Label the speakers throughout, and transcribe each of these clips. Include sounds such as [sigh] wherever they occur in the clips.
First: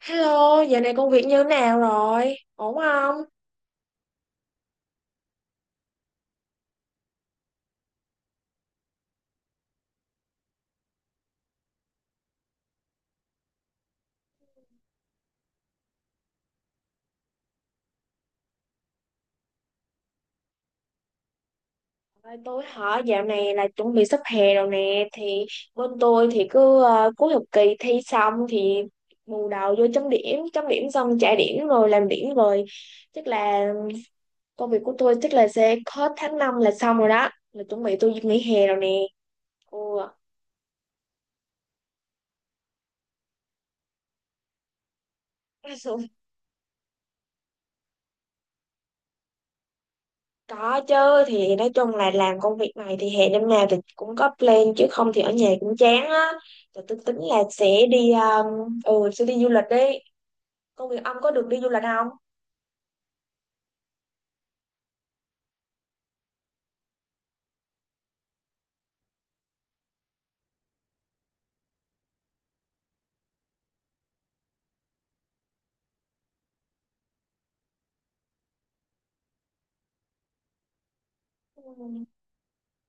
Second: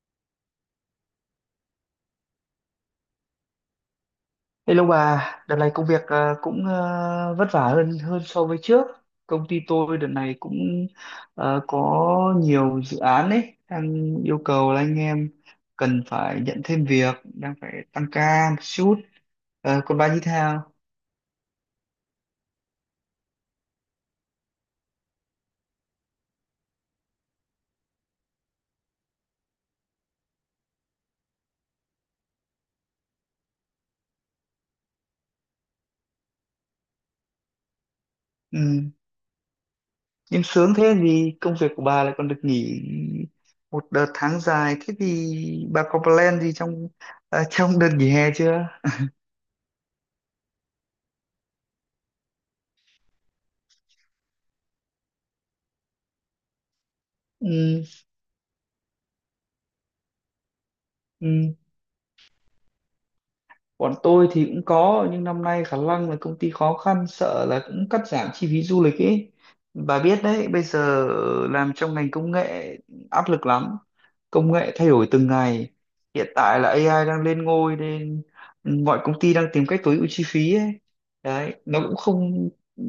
Speaker 1: Hello, giờ này công việc như thế nào rồi? Ổn không?
Speaker 2: Hello bà, đợt này công việc cũng vất vả hơn hơn so với trước. Công ty tôi đợt này cũng có nhiều dự án ấy, đang yêu cầu là anh em cần phải nhận thêm việc, đang phải tăng ca một chút. Còn bà như thế nào?
Speaker 1: Ơi, tôi hỏi dạo này là chuẩn bị sắp hè rồi nè thì bên tôi thì cứ cuối học kỳ thi xong thì bù đầu vô chấm điểm xong trả điểm rồi làm điểm rồi. Chắc là công việc của tôi chắc là sẽ hết tháng 5 là xong rồi đó. Là chuẩn bị tôi nghỉ hè rồi
Speaker 2: Ừ.
Speaker 1: nè.
Speaker 2: Em sướng thế vì công việc của bà lại còn được nghỉ một đợt tháng dài. Thế thì bà có
Speaker 1: Ừ.
Speaker 2: plan gì [laughs] trong đợt nghỉ hè chưa?
Speaker 1: Có chứ, thì nói chung là làm công việc này thì hè năm nào thì cũng có plan, chứ không thì ở nhà cũng chán á. Rồi tôi tính là sẽ
Speaker 2: Ừ.
Speaker 1: đi sẽ đi du lịch đi. Công việc ông có được
Speaker 2: Ừ.
Speaker 1: đi du lịch không?
Speaker 2: Bọn tôi thì cũng có, nhưng năm nay khả năng là công ty khó khăn, sợ là cũng cắt giảm chi phí du lịch ấy. Bà biết đấy, bây giờ làm trong ngành công nghệ áp lực lắm. Công nghệ thay đổi từng ngày. Hiện tại là AI đang lên ngôi, nên mọi công ty đang tìm cách tối ưu chi phí ấy. Đấy, nó cũng không ừ,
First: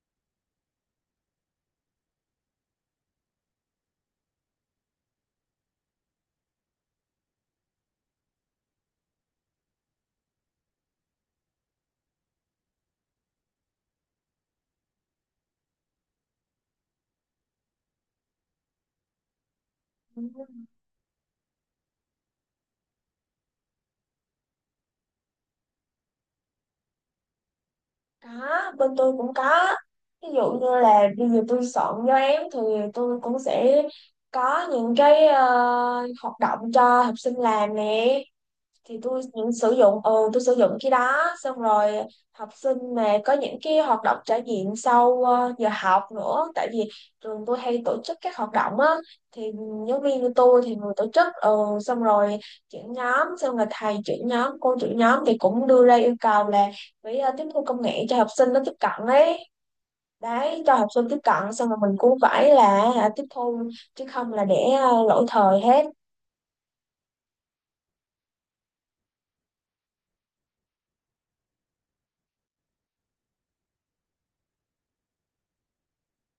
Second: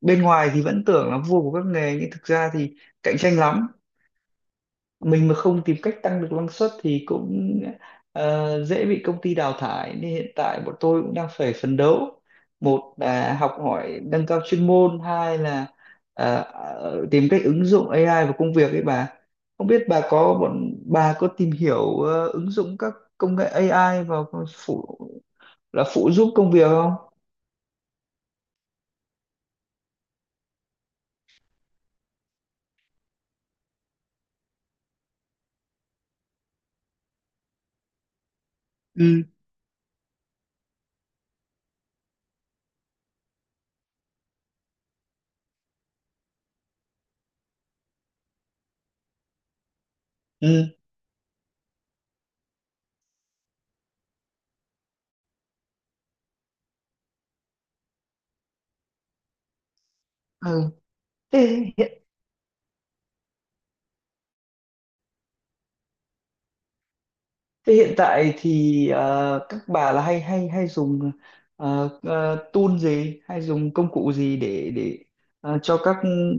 Speaker 2: bên ngoài thì vẫn tưởng là vua của các nghề, nhưng thực ra thì cạnh tranh lắm. Mình mà không tìm cách tăng được năng suất thì cũng dễ bị công ty đào thải, nên hiện tại bọn tôi cũng đang phải phấn đấu, một là học hỏi nâng cao chuyên môn, hai là tìm cách ứng dụng AI vào công việc ấy. Bà, không biết bà
Speaker 1: Ừ.
Speaker 2: có bọn bà có tìm hiểu ứng dụng các công nghệ AI vào phụ phụ giúp công việc không?
Speaker 1: Có, bên tôi cũng có. Ví dụ như là bây giờ tôi soạn cho em thì tôi cũng sẽ có những cái hoạt động cho học sinh làm nè. Thì tôi
Speaker 2: Ừ.
Speaker 1: những sử dụng tôi sử dụng cái đó xong rồi. Học sinh mà có những cái hoạt động trải nghiệm sau giờ học nữa, tại vì trường tôi hay tổ chức các hoạt động á, thì giáo viên của tôi thì
Speaker 2: Ừ,
Speaker 1: người tổ chức, xong rồi trưởng nhóm, xong rồi thầy trưởng nhóm cô trưởng nhóm thì cũng đưa ra yêu cầu là phải tiếp thu công nghệ cho học sinh nó tiếp cận ấy. Đấy,
Speaker 2: ừ.
Speaker 1: cho học sinh tiếp cận xong
Speaker 2: thế
Speaker 1: rồi mình cũng phải là tiếp thu, chứ không là để lỗi thời hết.
Speaker 2: Thế hiện tại thì các bà là hay hay hay dùng tool gì, hay dùng công cụ gì để cho các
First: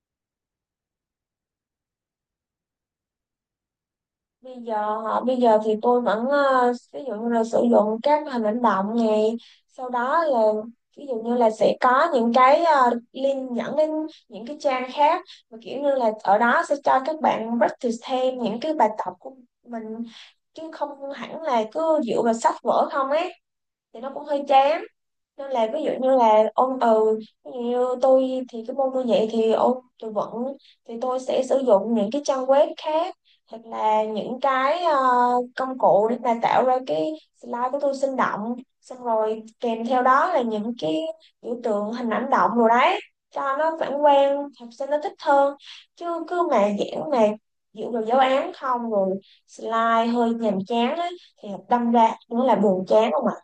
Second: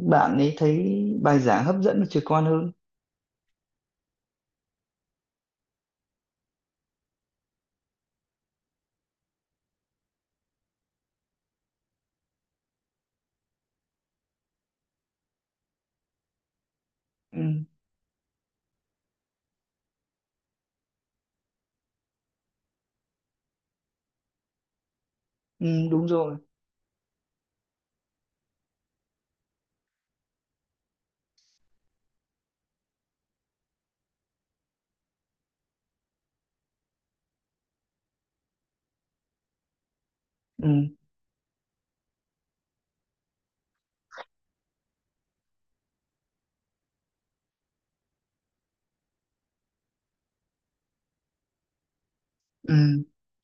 Speaker 2: bạn ấy thấy bài giảng hấp dẫn và trực quan hơn?
Speaker 1: Bây giờ hả? Bây giờ thì tôi vẫn ví dụ như là sử dụng các hình ảnh động này, sau đó là ví dụ như là sẽ có những cái link dẫn đến những cái trang khác mà kiểu như là ở đó sẽ cho các
Speaker 2: Ừ,
Speaker 1: bạn practice thêm những cái bài tập của mình, chứ không hẳn là cứ dựa vào sách vở không ấy thì nó cũng hơi chán. Nên
Speaker 2: ừ,
Speaker 1: là ví dụ
Speaker 2: đúng
Speaker 1: như
Speaker 2: rồi.
Speaker 1: là ôn từ, ví dụ như tôi thì cái môn tôi dạy thì ôn tôi vẫn, thì tôi sẽ sử dụng những cái trang web khác hoặc là những cái công cụ để mà tạo ra cái slide của tôi sinh động, xong rồi kèm theo đó là
Speaker 2: Ừ,
Speaker 1: những cái biểu tượng hình ảnh động rồi đấy cho nó phản quang, học sinh nó thích hơn. Chứ cứ mà giảng mà dựa vào giáo án không rồi slide hơi nhàm chán á, thì đâm ra cũng là buồn
Speaker 2: ừ.
Speaker 1: chán không ạ.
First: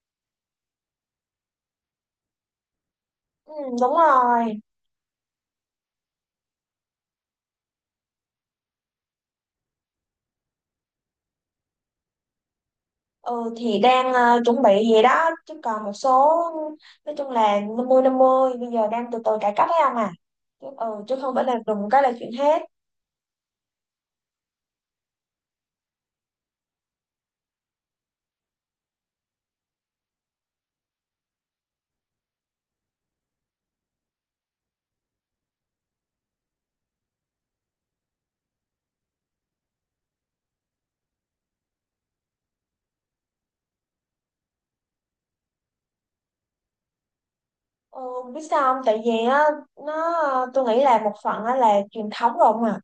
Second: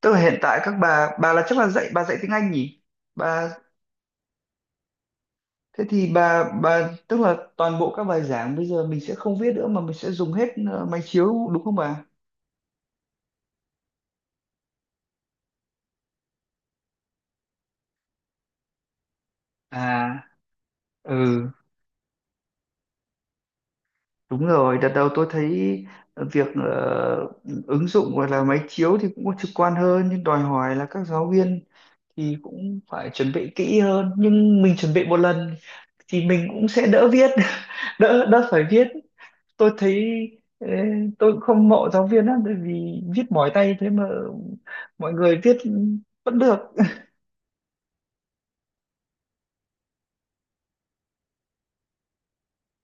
Speaker 2: Tức là hiện tại các bà là chắc là bà dạy tiếng Anh nhỉ? Bà,
Speaker 1: Ừ, đúng rồi.
Speaker 2: thế thì bà tức là toàn bộ các bài giảng bây giờ mình sẽ không viết nữa, mà mình sẽ dùng hết máy chiếu, đúng không bà?
Speaker 1: Ừ, thì đang chuẩn bị vậy đó, chứ còn một số, nói chung là 50/50, bây giờ đang từ từ cải cách ấy ông à.
Speaker 2: À,
Speaker 1: Chứ không phải
Speaker 2: ừ.
Speaker 1: là đùng cái là chuyện hết.
Speaker 2: Đúng rồi, đợt đầu tôi thấy việc ứng dụng, gọi là máy chiếu, thì cũng có trực quan hơn, nhưng đòi hỏi là các giáo viên thì cũng phải chuẩn bị kỹ hơn. Nhưng mình chuẩn bị một lần thì mình cũng sẽ đỡ viết [laughs] đỡ đỡ phải viết. Tôi thấy, ê, tôi cũng không mộ giáo viên lắm, bởi vì viết mỏi tay thế mà mọi người viết vẫn được.
Speaker 1: ừ, Biết sao không, tại vì á, nó, tôi nghĩ là một phần á là truyền thống rồi ông à.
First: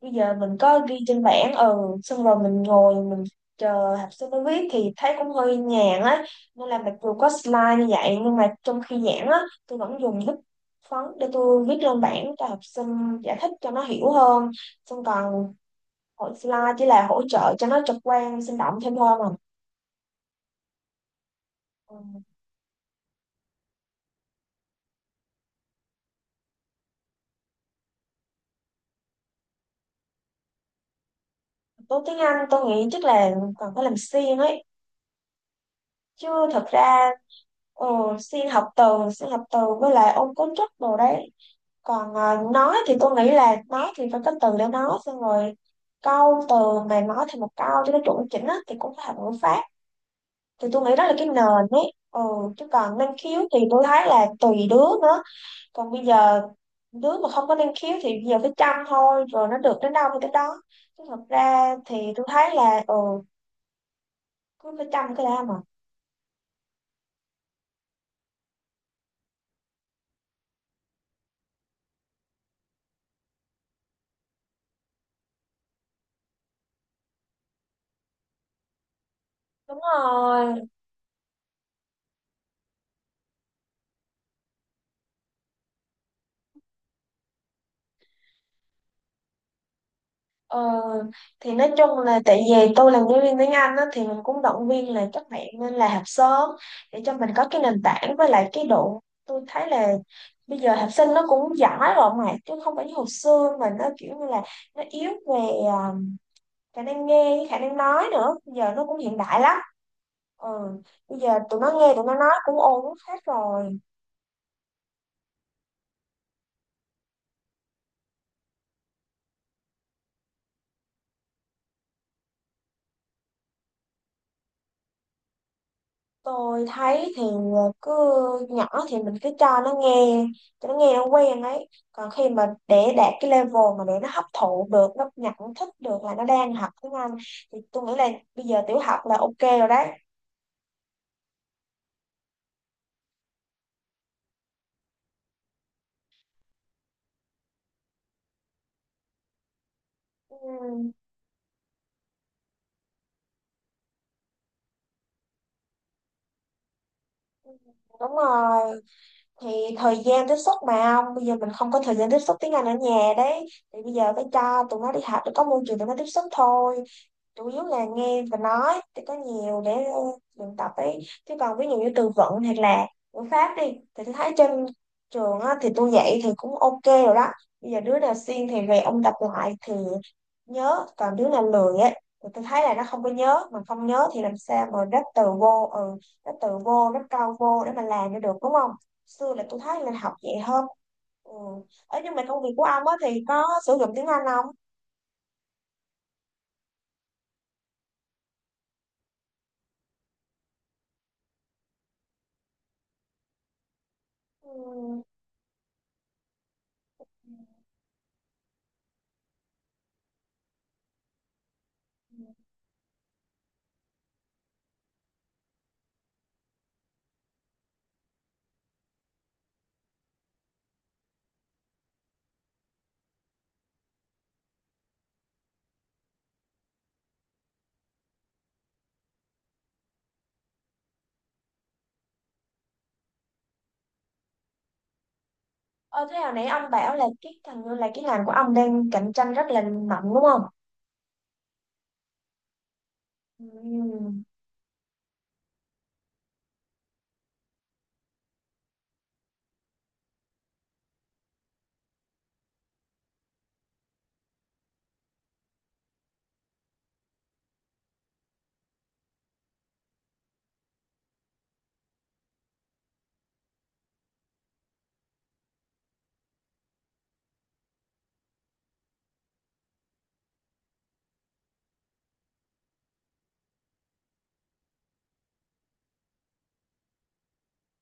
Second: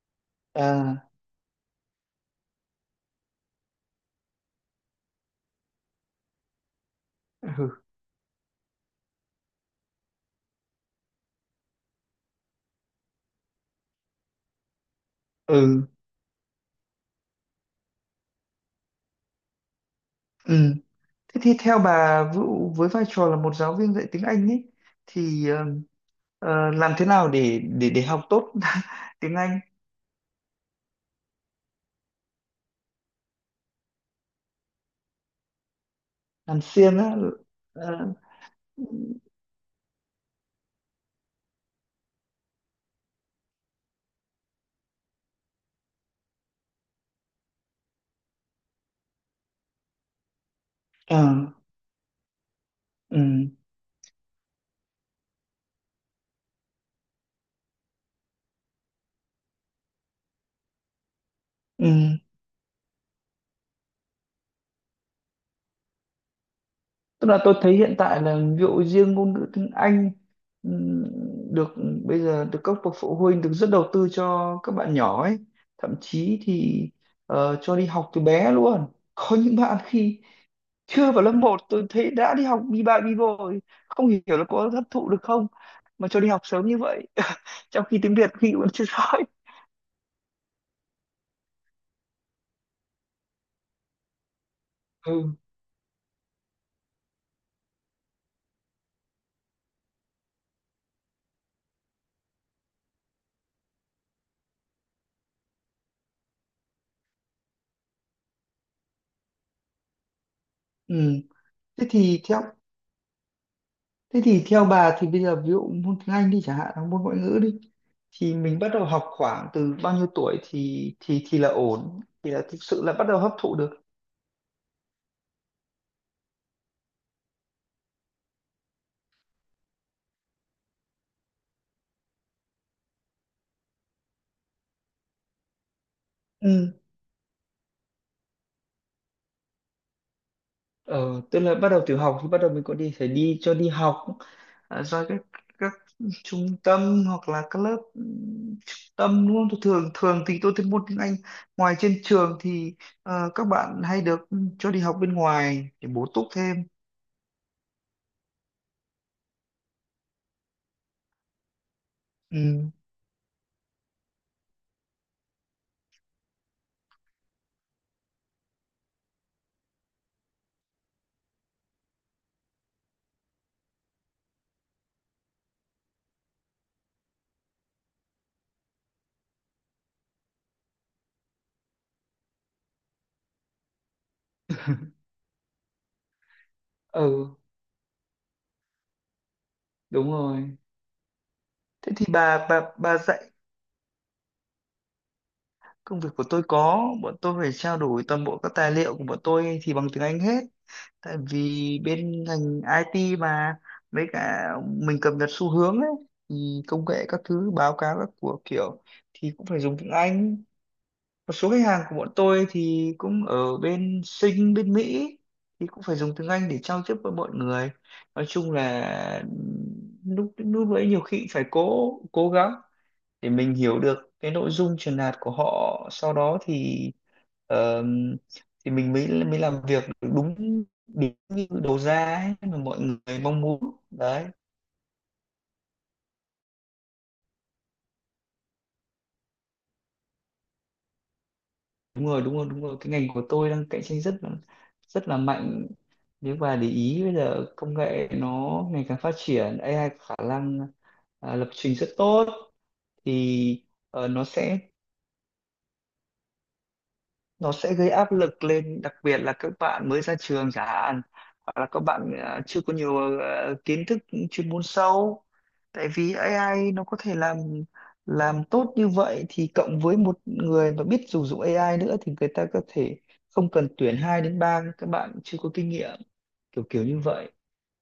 Speaker 1: Bây giờ mình có ghi
Speaker 2: À.
Speaker 1: trên bảng, xong rồi mình ngồi mình chờ học sinh nó viết thì thấy cũng hơi nhàn á. Nên là mặc dù có
Speaker 2: Ừ.
Speaker 1: slide như vậy nhưng mà trong khi giảng á, tôi vẫn dùng bút phấn để tôi viết lên bảng cho học sinh, giải thích cho nó hiểu hơn, xong còn
Speaker 2: Ừ,
Speaker 1: hội slide chỉ là hỗ trợ cho nó trực quan sinh động thêm thôi mà.
Speaker 2: ừ. Thế thì theo
Speaker 1: Ừ.
Speaker 2: bà Vũ, với vai trò là một giáo viên dạy tiếng Anh ấy, thì làm thế nào để học tốt [laughs] tiếng Anh?
Speaker 1: Tố tiếng Anh tôi nghĩ chắc là còn phải làm xuyên ấy, chứ
Speaker 2: Làm
Speaker 1: thật
Speaker 2: siêng
Speaker 1: ra
Speaker 2: á.
Speaker 1: ừ,
Speaker 2: Ờ,
Speaker 1: xuyên học từ, xuyên học từ với lại ôn cấu trúc đồ đấy. Còn nói thì tôi nghĩ là nói thì phải có từ để nói, xong rồi câu từ mà nói thành một câu cho nó chuẩn chỉnh á thì cũng phải học ngữ pháp. Thì tôi nghĩ đó là
Speaker 2: ờ,
Speaker 1: cái nền ấy, chứ còn năng khiếu
Speaker 2: ừ,
Speaker 1: thì tôi thấy là tùy đứa nữa. Còn bây giờ đứa mà không có năng khiếu thì bây giờ phải chăm thôi, rồi nó được đến đâu thì đến đó. Chứ thật ra thì
Speaker 2: ừ.
Speaker 1: tôi thấy là, cứ phải chăm cái đã mà.
Speaker 2: Tức là tôi thấy hiện tại là ví dụ riêng ngôn ngữ tiếng Anh, ừ, được bây giờ được các bậc phụ huynh rất đầu tư cho các bạn nhỏ ấy. Thậm chí thì cho đi học từ bé luôn. [laughs] Có những bạn
Speaker 1: Đúng
Speaker 2: khi
Speaker 1: rồi.
Speaker 2: chưa vào lớp một tôi thấy đã đi học bi ba bi bô rồi, không hiểu là có hấp thụ được không mà cho đi học sớm như vậy. [laughs] Trong khi tiếng Việt khi vẫn chưa rõ.
Speaker 1: Ờ, thì nói chung là tại vì tôi làm giáo viên tiếng Anh á, thì mình cũng động viên là các
Speaker 2: Ừ.
Speaker 1: bạn nên là học sớm để cho mình có cái nền tảng, với lại cái độ tôi thấy là bây giờ học sinh nó cũng giỏi rồi mà, chứ không phải như hồi xưa mà nó kiểu như là nó yếu về à, khả năng nghe với khả năng nói nữa. Bây giờ nó cũng hiện đại lắm. Ừ.
Speaker 2: Ừ.
Speaker 1: Bây giờ tụi nó
Speaker 2: Thế
Speaker 1: nghe tụi nó
Speaker 2: thì
Speaker 1: nói
Speaker 2: theo
Speaker 1: cũng ổn hết rồi.
Speaker 2: thế thì theo bà thì bây giờ ví dụ môn tiếng Anh đi chẳng hạn, hoặc môn ngoại ngữ đi, thì mình bắt đầu học khoảng từ bao nhiêu tuổi thì là ổn, thì là thực sự là bắt đầu hấp thụ được?
Speaker 1: Tôi thấy thì cứ nhỏ thì mình cứ cho nó nghe, cho nó nghe nó quen ấy. Còn khi mà để đạt cái level mà để nó hấp thụ được, nó nhận thức được là nó đang học
Speaker 2: Ừ.
Speaker 1: tiếng Anh thì tôi nghĩ là bây giờ tiểu học là ok rồi đấy.
Speaker 2: ờ, Tức là bắt đầu tiểu học thì bắt đầu mình có đi phải đi cho đi học, à, do các trung tâm hoặc là các lớp, trung tâm, đúng không? Tôi thường thường thì tôi thấy môn
Speaker 1: Ừ,
Speaker 2: tiếng Anh ngoài trên trường thì các bạn hay được cho đi học bên ngoài để bổ túc thêm.
Speaker 1: đúng rồi. Thì thời gian tiếp xúc mà ông, bây giờ mình không có thời gian tiếp xúc tiếng Anh
Speaker 2: Ừ.
Speaker 1: ở nhà đấy, thì bây giờ phải cho tụi nó đi học để có môi trường tụi nó tiếp xúc thôi. Chủ yếu là nghe và nói thì có nhiều để luyện tập ấy. Chứ còn ví dụ như từ vựng hoặc là ngữ pháp đi thì tôi thấy trên trường á, thì tôi dạy thì cũng ok rồi đó. Bây giờ đứa nào siêng thì về ông tập lại thì nhớ, còn đứa nào lười ấy thì tôi thấy là nó không có nhớ. Mà không nhớ thì làm sao mà ráp từ vô, ráp từ vô ráp
Speaker 2: Ừ,
Speaker 1: câu vô để mà làm cho được, đúng không? Xưa là tôi thấy là
Speaker 2: đúng
Speaker 1: học vậy
Speaker 2: rồi.
Speaker 1: hơn. Ừ.
Speaker 2: Thế
Speaker 1: Ở
Speaker 2: thì
Speaker 1: nhưng mà công
Speaker 2: bà
Speaker 1: việc
Speaker 2: bà
Speaker 1: của ông á
Speaker 2: bà
Speaker 1: thì
Speaker 2: dạy.
Speaker 1: có sử dụng tiếng Anh không?
Speaker 2: Công việc của tôi có, bọn tôi phải trao đổi toàn bộ các tài liệu của bọn tôi thì bằng tiếng Anh hết, tại vì bên ngành IT mà. Với cả
Speaker 1: Ừ.
Speaker 2: mình cập nhật xu hướng ấy, thì công nghệ các thứ, báo cáo các của kiểu, thì cũng phải dùng tiếng Anh. Một số khách hàng của bọn tôi thì cũng ở bên Sinh, bên Mỹ, thì cũng phải dùng tiếng Anh để giao tiếp với mọi người. Nói chung là lúc lúc đấy nhiều khi phải cố cố gắng để mình hiểu được cái nội dung truyền đạt của họ, sau đó ờm, thì mình mới mới làm việc được đúng đúng như đầu ra ấy mà mọi người mong muốn đấy.
Speaker 1: Ờ, thế hồi nãy ông bảo là cái thằng là cái ngành của ông đang cạnh tranh rất là mạnh đúng không?
Speaker 2: Đúng rồi, đúng rồi, đúng rồi, cái ngành của tôi đang cạnh tranh
Speaker 1: Ừ.
Speaker 2: rất là mạnh. Nếu bà để ý bây giờ công nghệ nó ngày càng phát triển, AI có khả năng, lập trình rất tốt. Thì ờ, nó sẽ nó sẽ gây áp lực lên, đặc biệt là các bạn mới ra trường chẳng hạn, hoặc là các bạn chưa có nhiều kiến thức chuyên môn sâu, tại vì AI nó có thể làm tốt như vậy, thì cộng với một người mà biết sử dụng AI nữa thì người ta có thể không cần tuyển 2 đến 3 các bạn chưa có kinh nghiệm, kiểu kiểu như vậy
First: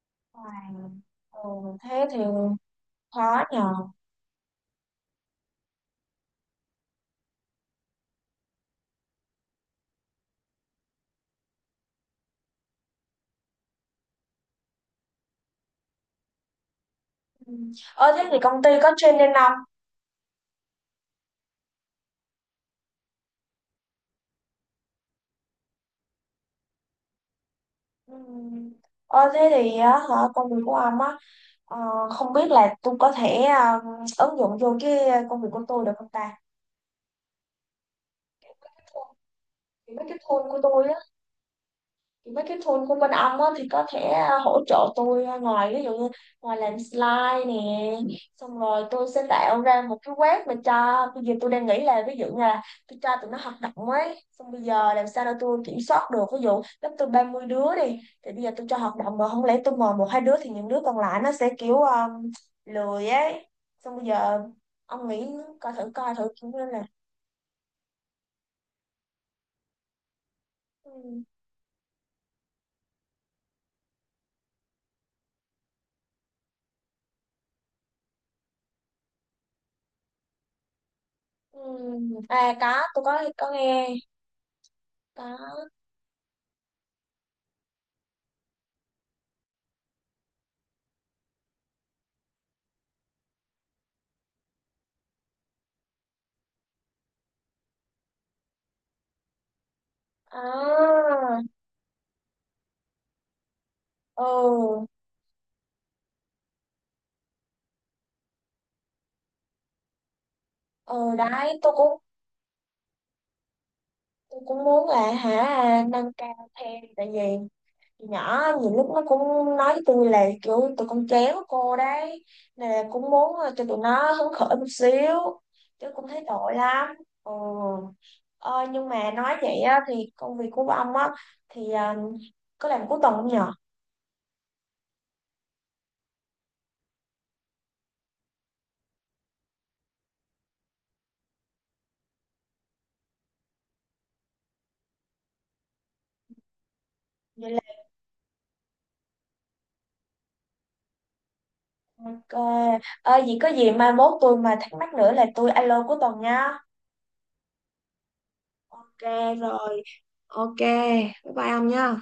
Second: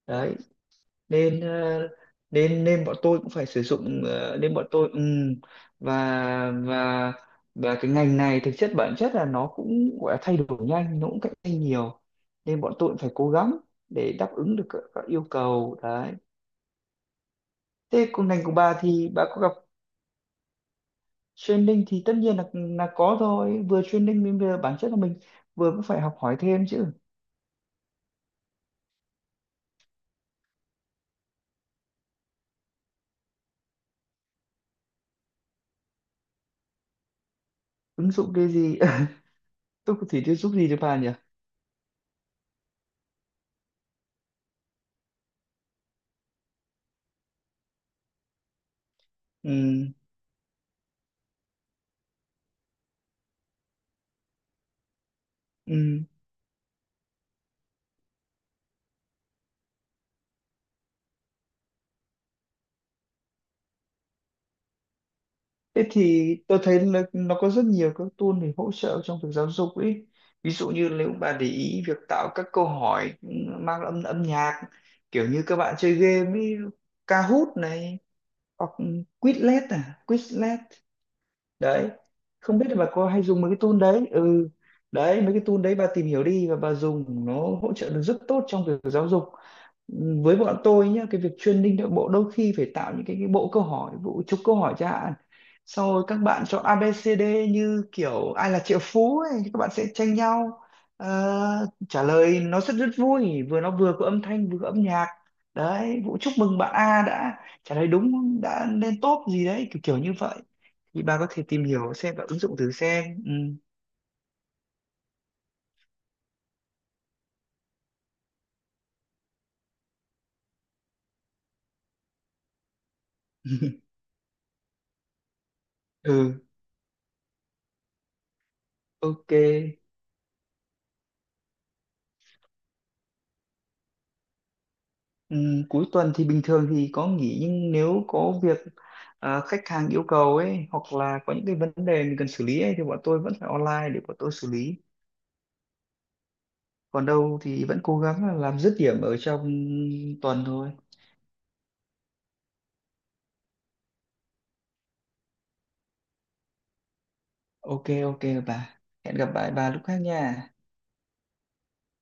Speaker 2: đấy.
Speaker 1: Wow.
Speaker 2: Nên ờ,
Speaker 1: Ừ, thế thì
Speaker 2: nên nên bọn tôi cũng
Speaker 1: khó
Speaker 2: phải sử
Speaker 1: nhờ.
Speaker 2: dụng, nên bọn tôi và và cái ngành này thực chất, bản chất là nó cũng gọi là thay đổi nhanh, nó cũng cạnh tranh nhiều, nên bọn tôi cũng phải cố gắng để đáp ứng được các yêu cầu đấy.
Speaker 1: Ừ.
Speaker 2: Thế
Speaker 1: Ờ, thế
Speaker 2: còn
Speaker 1: thì
Speaker 2: ngành của
Speaker 1: công ty
Speaker 2: bà
Speaker 1: có
Speaker 2: thì bà
Speaker 1: training
Speaker 2: có
Speaker 1: không?
Speaker 2: gặp. Training thì tất nhiên là có thôi, vừa training nên vừa bản chất là mình vừa cũng phải học hỏi thêm chứ.
Speaker 1: Ừ. Ờ, thế thì á, hả, công việc của ông á, ờ, không biết là tôi có thể ứng dụng vô cái công việc của tôi được không ta?
Speaker 2: Ứng dụng cái gì? [laughs] Tôi
Speaker 1: Mấy
Speaker 2: có
Speaker 1: cái
Speaker 2: thể
Speaker 1: tool
Speaker 2: giúp
Speaker 1: của
Speaker 2: gì cho
Speaker 1: tôi
Speaker 2: bà
Speaker 1: á,
Speaker 2: nhỉ?
Speaker 1: mấy cái tool của bên ông á, thì có thể hỗ trợ tôi, ngoài ví dụ như ngoài làm slide nè, xong rồi tôi sẽ tạo ra
Speaker 2: Ừ.
Speaker 1: một cái web mà cho, bây giờ tôi đang nghĩ là ví dụ như là tôi cho tụi nó hoạt động ấy, xong bây giờ làm sao để tôi kiểm
Speaker 2: Ừ.
Speaker 1: soát được. Ví dụ lớp tôi 30 đứa đi, thì bây giờ tôi cho hoạt động mà không lẽ tôi mời một hai đứa thì những đứa còn lại nó sẽ kiểu lười ấy. Xong bây giờ ông nghĩ coi
Speaker 2: Thế
Speaker 1: thử, coi thử
Speaker 2: thì
Speaker 1: kiểu
Speaker 2: tôi
Speaker 1: như
Speaker 2: thấy
Speaker 1: là.
Speaker 2: là nó có rất nhiều các tool để hỗ trợ trong việc giáo dục ấy. Ví dụ như nếu
Speaker 1: Ừ,
Speaker 2: bà để ý việc tạo các câu hỏi mang âm âm nhạc, kiểu như các bạn chơi game ấy, Kahoot này, hoặc Quizlet, à, Quizlet
Speaker 1: ừ.
Speaker 2: đấy.
Speaker 1: À
Speaker 2: Không biết là
Speaker 1: có,
Speaker 2: bà
Speaker 1: tôi
Speaker 2: có hay dùng
Speaker 1: có
Speaker 2: mấy cái tool
Speaker 1: nghe.
Speaker 2: đấy. Ừ. Đấy, mấy cái tool
Speaker 1: Có.
Speaker 2: đấy bà tìm hiểu đi, và bà dùng nó hỗ trợ được rất tốt trong việc giáo dục. Với bọn tôi nhá, cái việc training nội bộ đôi khi phải tạo những cái bộ câu hỏi, bộ chục câu hỏi chẳng hạn, sau rồi các bạn chọn ABCD, như kiểu ai là triệu phú ấy, các bạn sẽ tranh nhau
Speaker 1: À,
Speaker 2: trả lời, nó rất rất vui, vừa nó vừa có âm thanh vừa có âm
Speaker 1: ừ,
Speaker 2: nhạc đấy. Vũ chúc mừng bạn A đã trả lời đúng, đã lên top gì đấy, kiểu kiểu như vậy.
Speaker 1: ừ
Speaker 2: Thì bà có thể
Speaker 1: đấy,
Speaker 2: tìm
Speaker 1: tôi
Speaker 2: hiểu
Speaker 1: cũng,
Speaker 2: xem và ứng dụng thử xem. Ừ.
Speaker 1: tôi cũng muốn là, hả, nâng cao thêm, tại vì từ nhỏ nhiều lúc nó cũng nói với tôi là kiểu tụi con chéo cô đấy, nên là cũng muốn cho tụi
Speaker 2: [laughs]
Speaker 1: nó hứng khởi một xíu, chứ cũng thấy
Speaker 2: Ừ.
Speaker 1: tội lắm. Ừ. ờ, nhưng mà
Speaker 2: Ok.
Speaker 1: nói vậy á, thì công việc của ông á thì có làm cuối tuần không nhở?
Speaker 2: Cuối tuần thì bình thường thì có nghỉ, nhưng nếu có việc, à, khách hàng yêu cầu ấy, hoặc là có những cái vấn đề mình cần xử lý ấy, thì bọn tôi vẫn phải online để bọn tôi xử lý. Còn đâu
Speaker 1: Vậy là
Speaker 2: thì vẫn cố gắng là làm dứt điểm ở trong tuần thôi.
Speaker 1: ok. Ờ, vậy có gì mai mốt tôi mà thắc mắc nữa là tôi alo cuối tuần nha.
Speaker 2: Ok, ok bà.
Speaker 1: Ok
Speaker 2: Hẹn gặp lại bà
Speaker 1: rồi.
Speaker 2: lúc khác nha.
Speaker 1: Ok, bye bye ông nha.